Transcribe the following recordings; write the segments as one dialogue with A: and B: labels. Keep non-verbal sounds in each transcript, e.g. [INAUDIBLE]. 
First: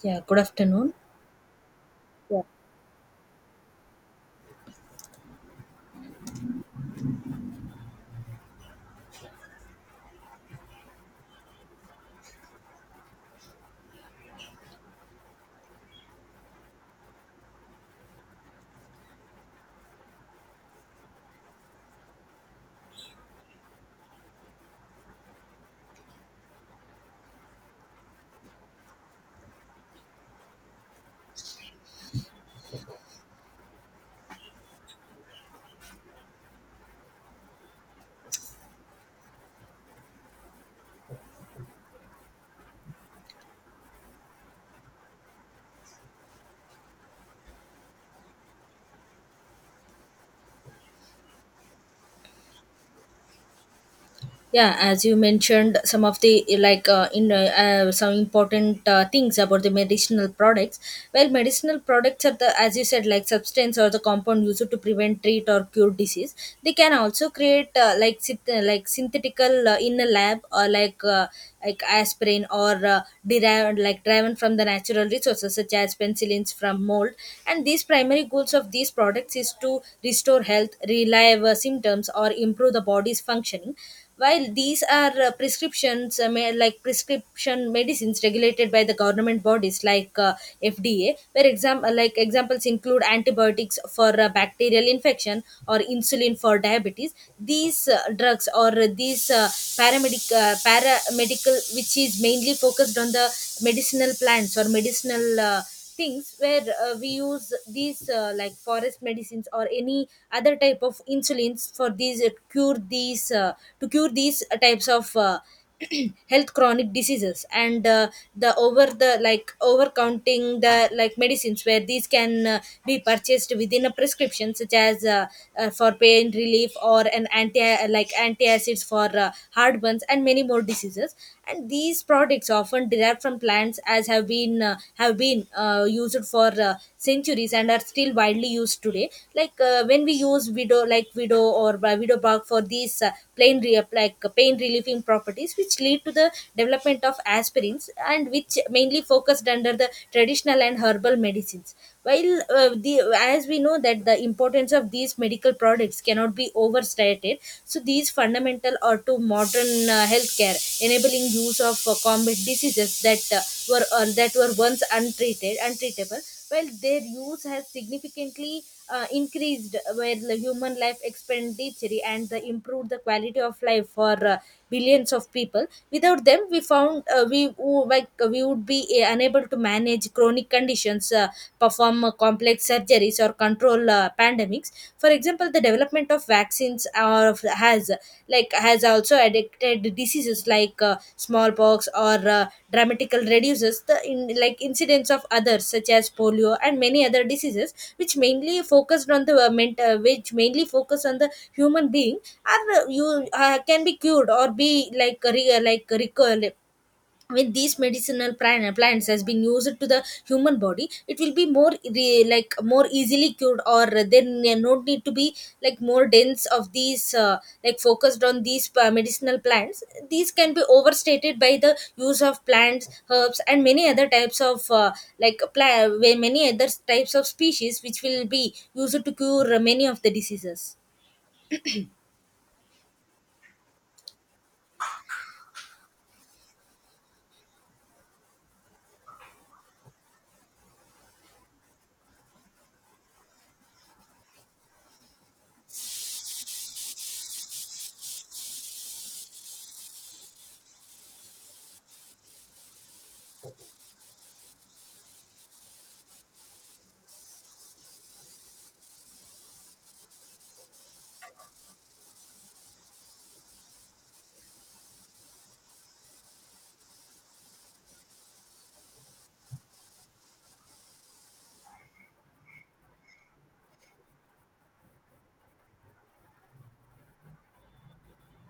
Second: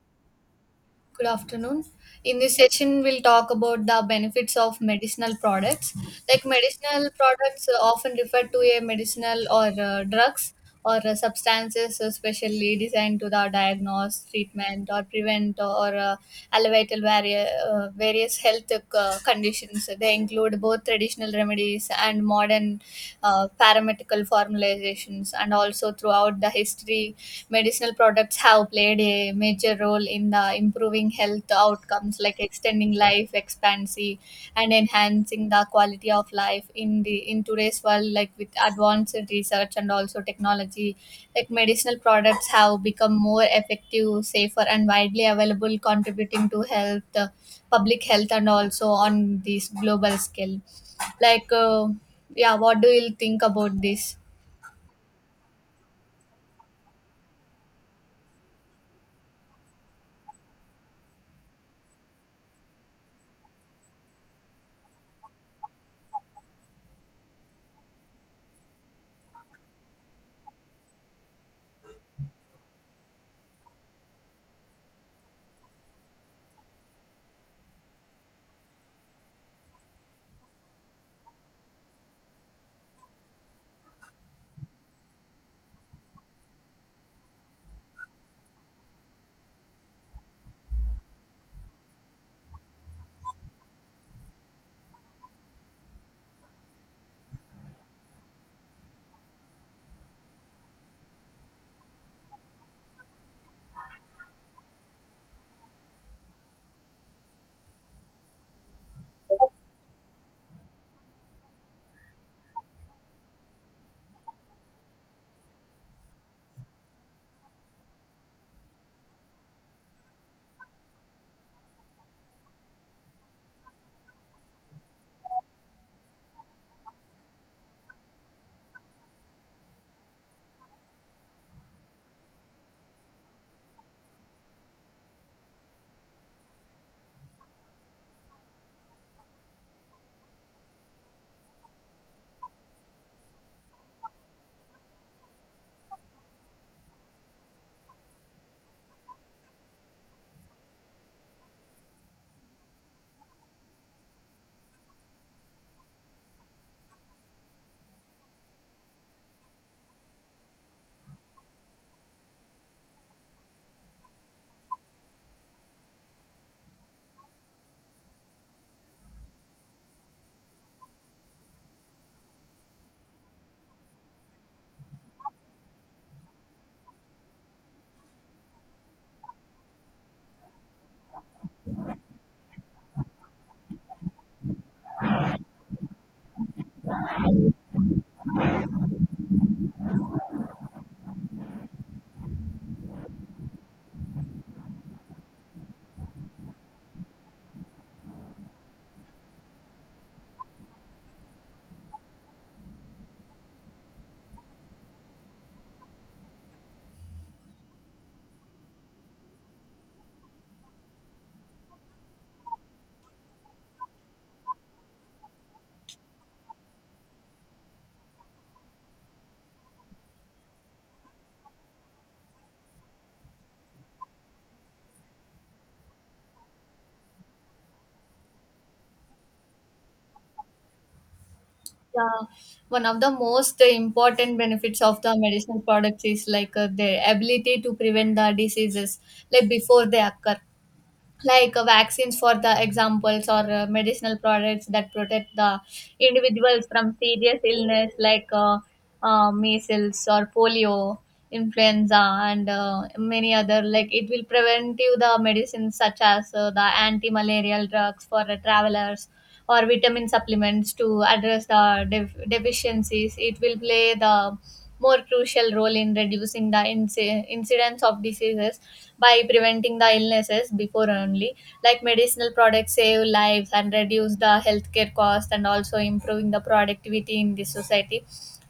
A: Yeah, good afternoon.
B: Good afternoon. In
A: Yeah,
B: this session, we'll talk about the benefits of medicinal products. Medicinal products often referred to a medicinal or drugs or substances specially designed to the diagnose, treatment, or prevent or alleviate vari- various health conditions. They include both traditional remedies and modern paramedical formalizations, and also throughout the history, medicinal products have played a major role in the improving health outcomes, like extending life expectancy and enhancing the quality of life in the in today's world like with advanced research and also technology, like medicinal products have become more effective, safer, and widely available, contributing to health public health and also on this global scale. like uh, yeah, what do you think about this?
A: yeah, as you mentioned some of the like in some important things about the medicinal products. Well, medicinal products are the, as you said, like substance or the compound used to prevent, treat or cure disease. They can also create, like synthetical, in a lab, or like aspirin, or derived, like driven from the natural resources such as penicillins from mold. And these primary goals of these products is to restore health, relieve symptoms or improve the body's functioning. While these are prescriptions, may, like prescription medicines regulated by the government bodies like FDA, where examples include antibiotics for bacterial infection or insulin for diabetes. These drugs, or these paramedical, which is mainly focused on the medicinal plants or medicinal things, where we use these like forest medicines or any other type of insulins for these cure these to cure these types of [CLEARS THROAT] health chronic diseases. And uh, the over the, like over counting the, like medicines, where these can be purchased within a prescription, such as for pain relief, or an anti, like antacids for heartburns and many more diseases. And these products often derived from plants, as have been used for centuries and are still widely used today. Like when we use widow, like widow or widow bark for these plain re- like pain relieving properties, which lead to the development of aspirins, and which mainly focused under the traditional and herbal medicines. While the As we know that the importance of these medical products cannot be overstated, so these fundamental or to modern healthcare, enabling use of combat diseases that were, that were once untreated, untreatable. Well, their use has significantly increased, where the human life expenditure and the improved the quality of life for billions of people. Without them, we found we wo- like we would be unable to manage chronic conditions, perform complex surgeries or control pandemics. For example, the development of vaccines, has, like has also addicted diseases like smallpox, or dramatical reduces the in, like incidence of others such as polio and many other diseases, which mainly focus on the human being, are you can be cured or be like re- like recur. With these plants has been used to the human body, it will be more re- like more easily cured, or there no need to be like more dense of these like focused on these medicinal plants. These can be overstated by the use of plants, herbs and many other types of many other types of species which will be used to cure many of the diseases.
B: Yeah, one of the most important benefits of the medicinal products is like their ability to prevent the diseases like before they occur, like vaccines for the examples, or medicinal products that protect the individuals from serious illness, like measles or polio, influenza, and many other, like it will prevent you the medicines such as the anti-malarial drugs for the travelers or vitamin supplements to address the deficiencies. It will play the more crucial role in reducing the incidence of diseases by preventing the illnesses before only. Like, medicinal products save lives and reduce the healthcare cost, and also improving the productivity in the society.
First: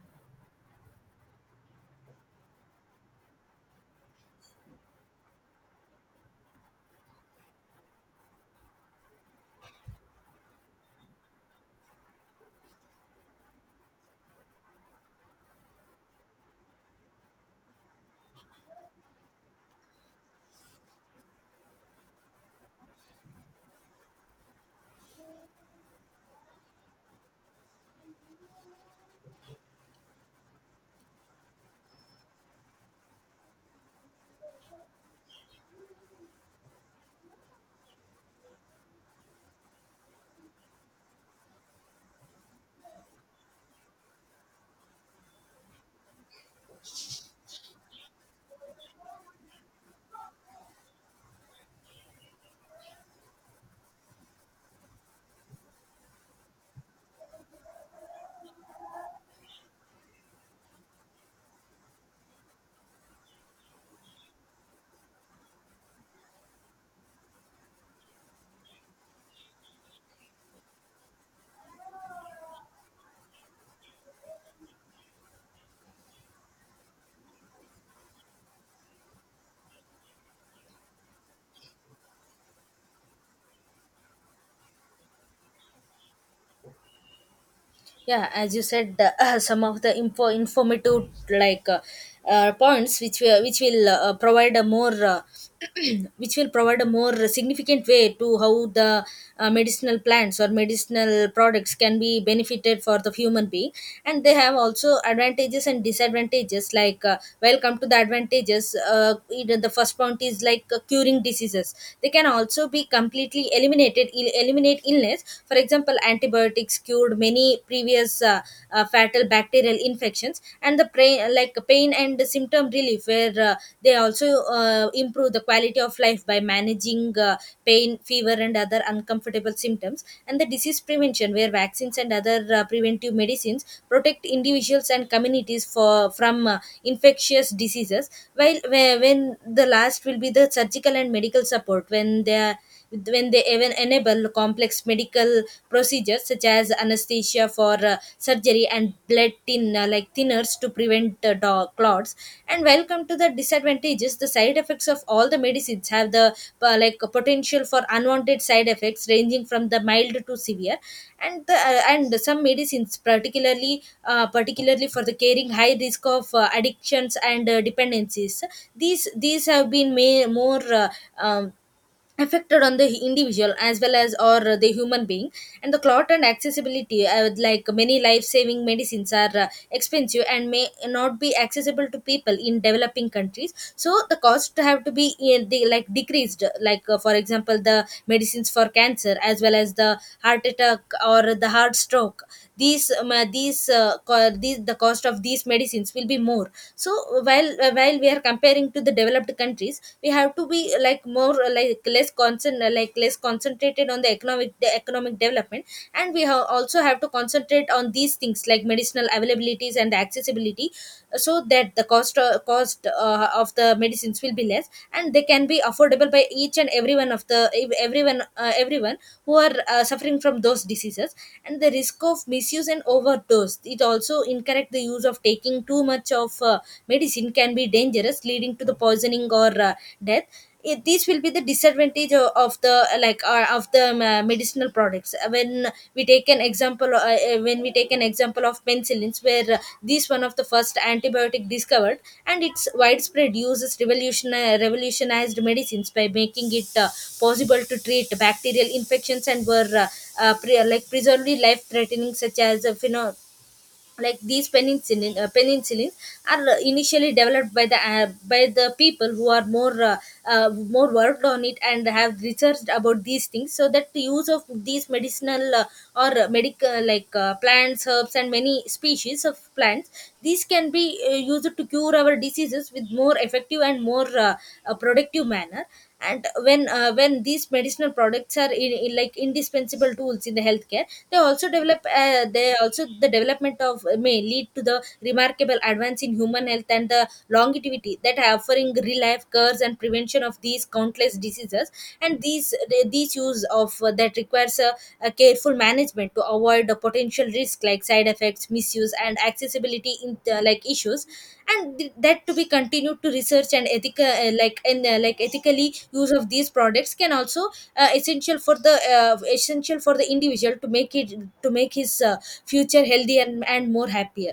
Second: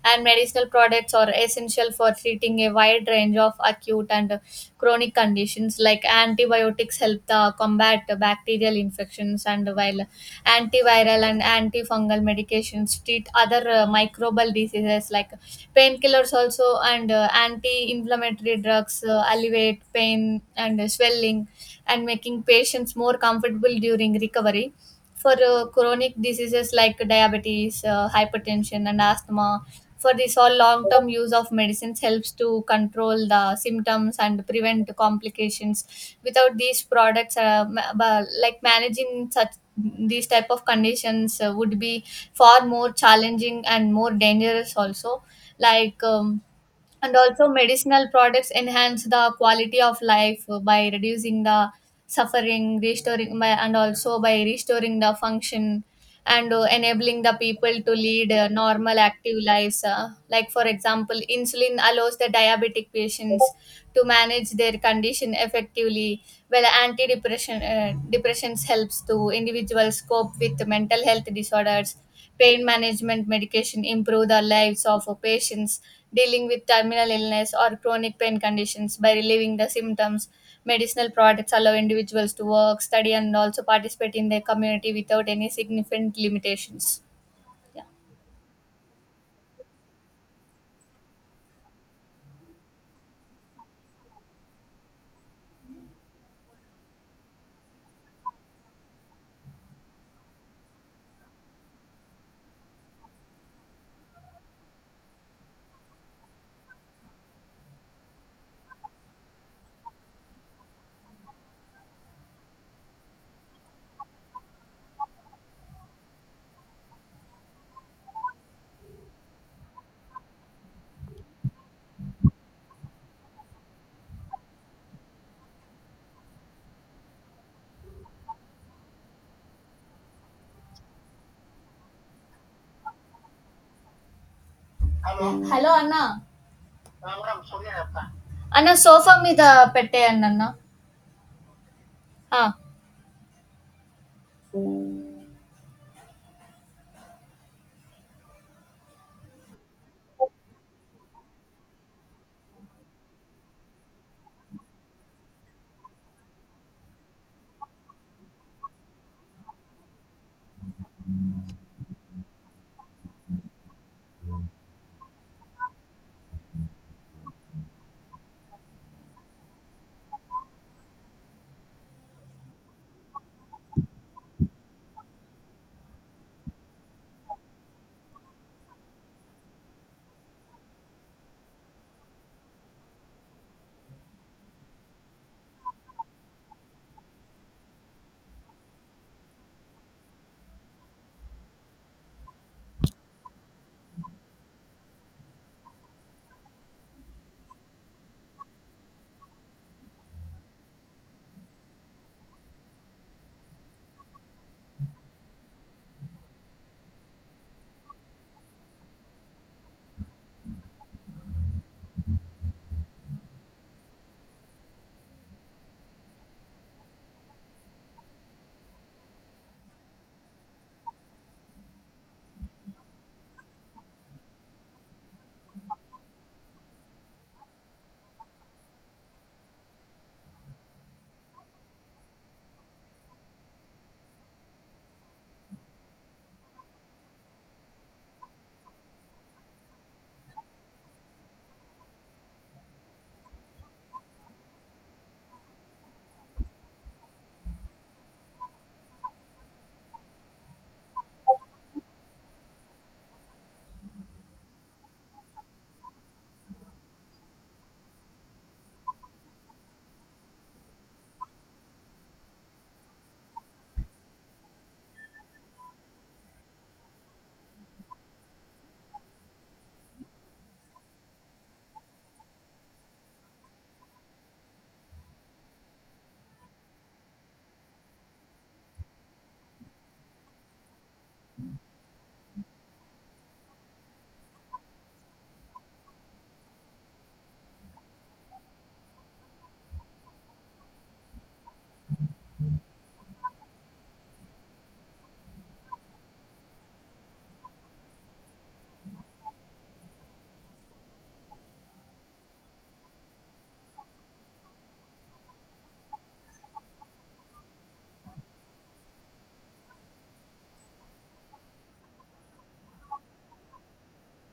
B: And medicinal products are essential for treating a wide range of acute and chronic conditions, like antibiotics help the combat bacterial infections, and while antiviral and antifungal medications treat other microbial diseases, like painkillers also and anti-inflammatory drugs alleviate pain and swelling and making patients more comfortable during recovery. For chronic diseases like diabetes, hypertension, and asthma, for this all long term use of medicines helps to control the symptoms and prevent complications. Without these products, managing such these type of conditions would be far more challenging and more dangerous also. like um, and also medicinal products enhance the quality of life by reducing the suffering, restoring by, and also by restoring the function and enabling the people to lead normal active lives. Like, for example, insulin allows the diabetic patients to manage their condition effectively. Well, antidepressant depressions helps to individuals cope with mental health disorders. Pain management medication improve the lives of patients dealing with terminal illness or chronic pain conditions by relieving the symptoms. Medicinal products allow individuals to work, study, and also participate in their community without any significant limitations. Yeah.
A: Yeah, as you said, [CLEARS THROAT] some of the informative points, which we, which will provide a more [CLEARS THROAT] which will provide a more significant way to how the medicinal plants or medicinal products can be benefited for the human being. And they have also advantages and disadvantages. Like well, come to the advantages, either the first point is like curing diseases. They can also be completely eliminate illness. For example, antibiotics cured many previous fatal bacterial infections. And the pain and symptom relief, where they also improve the quality of life by managing pain, fever, and other uncomfortable symptoms. And the disease prevention, where vaccines and other preventive medicines protect individuals and communities
B: Hello, Anna.
A: for from infectious
B: అన్న
A: diseases.
B: అన్న sofa
A: When
B: మీద
A: the last will
B: పెట్టేయండి
A: be
B: అన్న
A: the surgical and medical support,
B: ఆ.
A: when they even enable complex medical procedures such as anesthesia for surgery, and blood thinners to prevent clots. And welcome to the disadvantages. The side effects of all the medicines have the like potential for unwanted side effects ranging from the mild to severe. And some medicines, particularly for the caring, high risk of addictions and dependencies. These have been, may, more um, affected on the individual as well as or the human being. And the clot and accessibility, like many life-saving medicines are expensive and may not be accessible to people in developing countries, so the cost have to be decreased. Like for example, the medicines for cancer as well as the heart attack or the heart stroke, these, the cost of these medicines will be more. So while we are comparing to the developed countries, we have to be like more like less concern like less concentrated on the economic, the economic development, and we have also have to concentrate on these things like medicinal availabilities and accessibility, so that the cost of the medicines will be less and they can be affordable by each and every one of the everyone, everyone who are suffering from those diseases. And the risk of misuse and overdose, it also incorrect, the use of taking too much of medicine can be dangerous, leading to the poisoning or death. These will be the disadvantage of the medicinal products. When we take an example of penicillins, where this one of the first antibiotic discovered, and its widespread use is revolutionized medicines by making it possible to treat bacterial infections, and were preserved life threatening, such as pheno- like these penicillin penicillin are initially developed by the, by the people who are more worked on it and have researched about these things, so that the use of these medicinal or medical, like plants, herbs and many species of plants, these can be used to cure our diseases with more effective and more productive manner. And when these medicinal products are, in like indispensable tools in the healthcare, they also development of may lead to the remarkable advance in human health and the longevity that are offering real life cures and prevention of these countless diseases. And these use of that requires a careful management to avoid the potential risk like side effects, misuse and accessibility in like issues. And that to be continued to research and ethically use of these products can also essential for the individual to make it to make his future healthy and more happier.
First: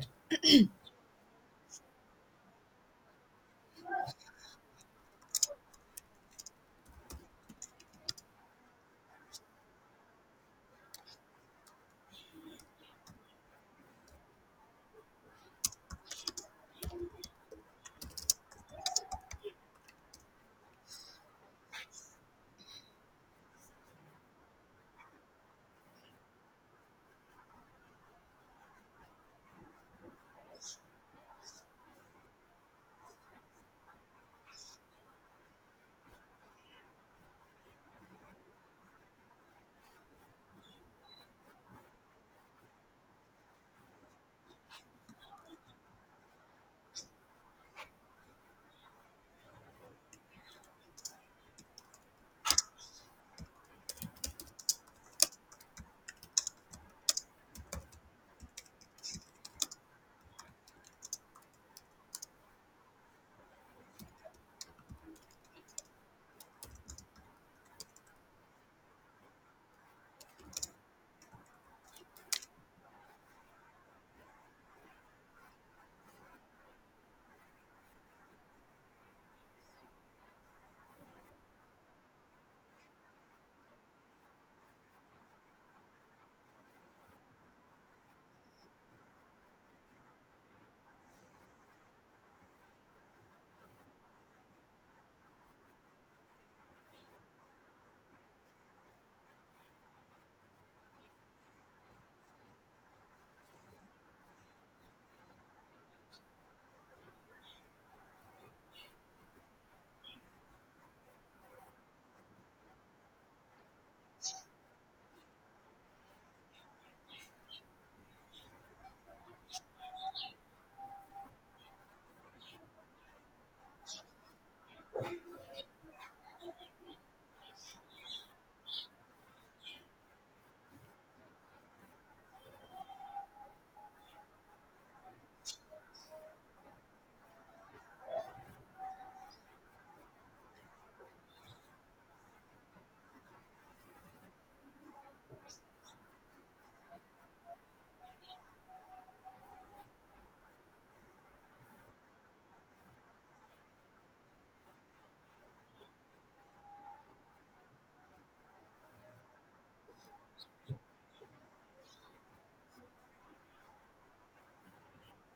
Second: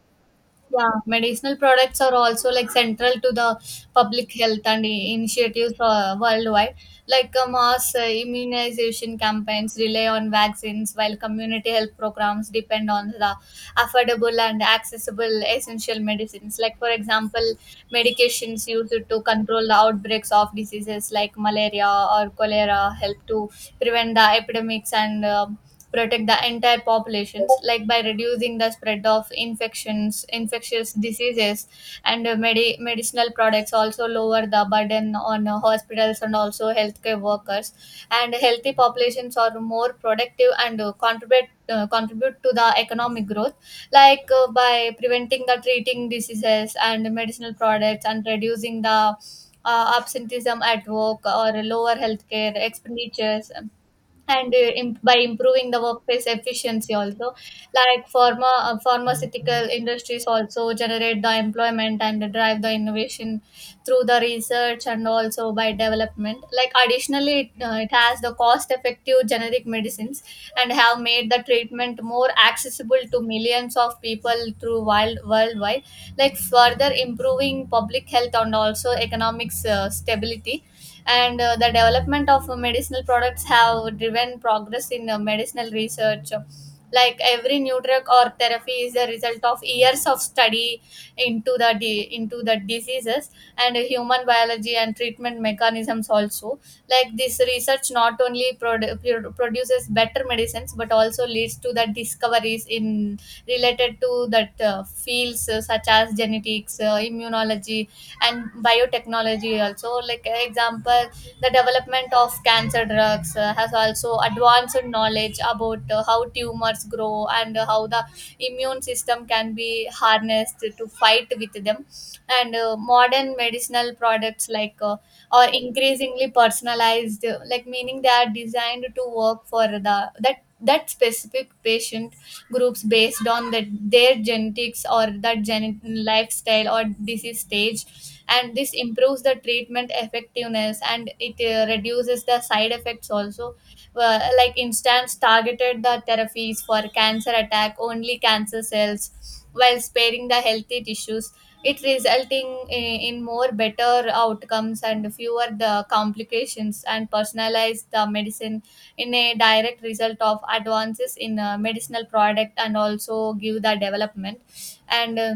B: Yeah, medicinal products are also like central to the public health and initiatives worldwide. Like mass immunization campaigns rely on vaccines, while community health programs depend on the affordable and accessible essential medicines. Like, for example, medications used to control the outbreaks of diseases like malaria or cholera help to prevent the epidemics and protect the entire populations, like by reducing the spread of infections infectious diseases. And medicinal products also lower the burden on hospitals and also healthcare workers, and healthy populations are more productive and contribute to the economic growth. Like, by preventing the treating diseases and medicinal products and reducing the absenteeism at work or lower healthcare expenditures, and by improving the workplace efficiency also. Like pharmaceutical industries also generate the employment and drive the innovation through the research and also by development. Like additionally it has the cost effective generic medicines and have made the treatment more accessible to millions of people through wild worldwide, like further improving public health and also economics stability. And the development of medicinal products have driven progress in medicinal research. Like every new drug or therapy is the result of years of study into the diseases and human biology and treatment mechanisms also. Like this research not only produces better medicines but also leads to the discoveries in related to that fields such as genetics, immunology, and biotechnology also. Like example, the development of cancer drugs has also advanced knowledge about how tumors grow and how the immune system can be harnessed to fight with them. And modern medicinal products are increasingly personalized, like meaning they are designed to work for the that specific patient groups based on that their genetics or lifestyle or disease stage. And this improves the treatment effectiveness and it reduces the side effects also. Like, instance, targeted the therapies for cancer attack only cancer cells while sparing the healthy tissues, it resulting in more better outcomes and fewer the complications, and personalize the medicine in a direct result of advances in medicinal product and also give the development. And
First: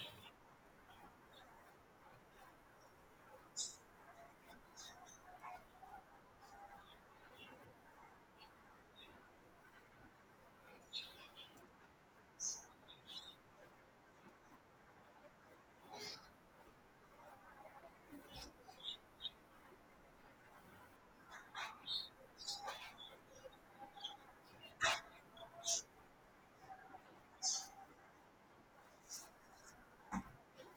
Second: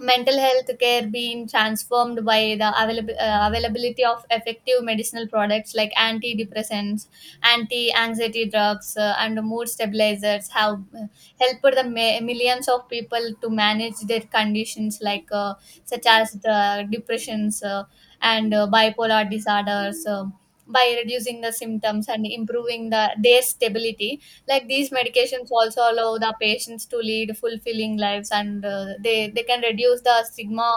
B: mental health care being transformed by the availability of effective medicinal products like antidepressants, anti-anxiety drugs, and mood stabilizers have helped the millions of people to manage their conditions, like such as the depressions and bipolar disorders, by reducing the symptoms and improving the their stability. Like these medications also allow the patients to lead fulfilling lives, and they can reduce the stigma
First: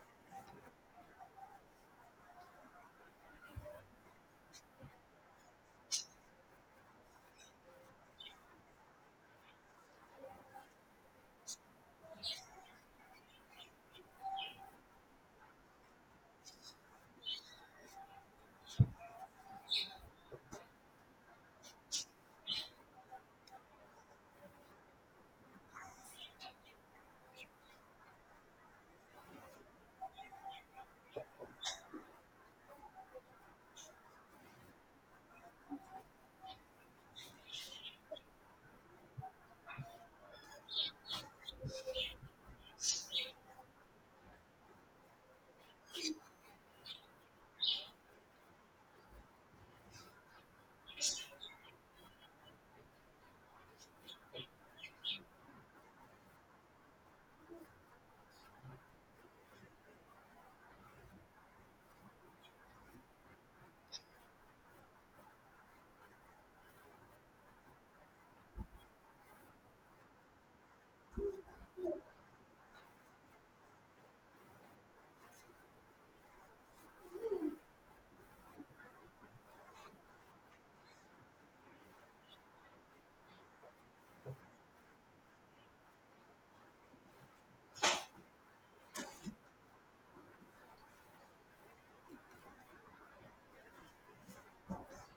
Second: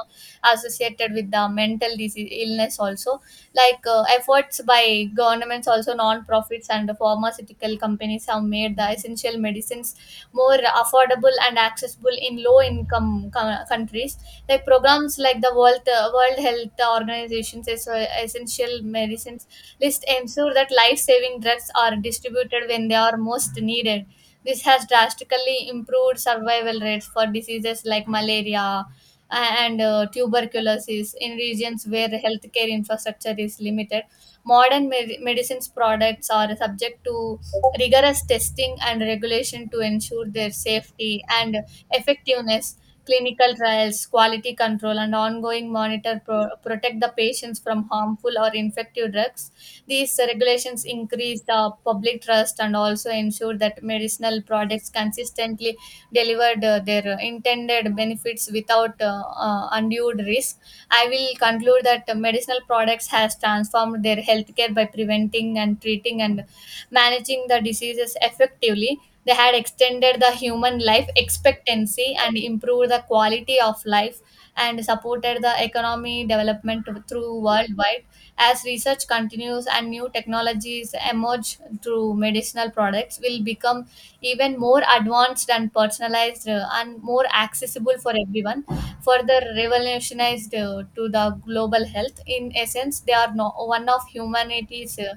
B: associated with the mental disease illness also. Like efforts by governments also non-profits and pharmaceutical companies have made the essential medicines more affordable and accessible in low income countries. Like programs like the World Health Organizations is essential medicines list ensure that life-saving drugs are distributed when they are most needed. This has drastically improved survival rates for diseases like malaria and tuberculosis in regions where healthcare infrastructure is limited. Modern medicines products are subject to rigorous testing and regulation to ensure their safety and effectiveness. Clinical trials, quality control, and ongoing monitor protect the patients from harmful or infective drugs. These regulations increase the public trust and also ensure that medicinal products consistently delivered their intended benefits without undue risk. I will conclude that medicinal products has transformed their healthcare by preventing and treating and managing the diseases effectively. They had extended the human life expectancy and improved the quality of life and supported the economy development through worldwide. As research continues and new technologies emerge through medicinal products, will become even more advanced and personalized and more accessible for everyone, further revolutionized to the global health. In essence, they are no, one of humanity's uh,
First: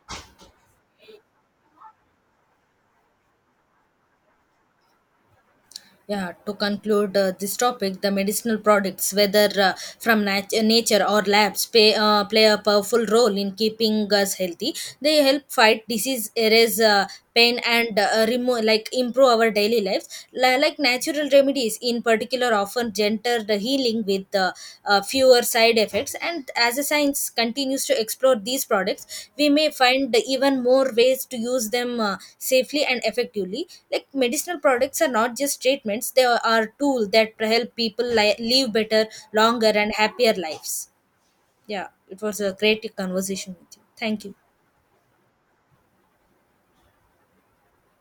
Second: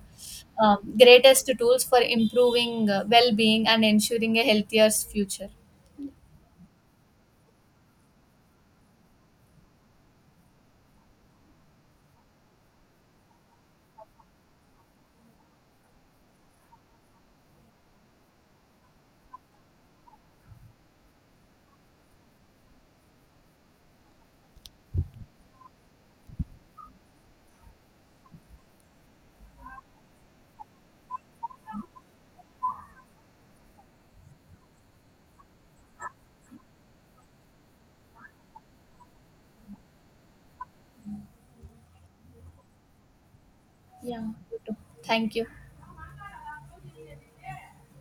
B: um, greatest tools for improving well-being and ensuring a healthier future.
A: Yeah, to conclude this topic, the medicinal products, whether nature or labs, play a powerful role in keeping us healthy. They help fight disease, erase pain, and remove like improve our daily lives. Like natural remedies, in particular, often gentler the healing with fewer side effects. And as a science continues to explore these products, we may find even more ways to use them safely and effectively. Like medicinal products are not just treatments, are tools that help people live better, longer and happier lives. Yeah, it was a great conversation with you. Thank
B: Yeah.
A: you.
B: Thank you.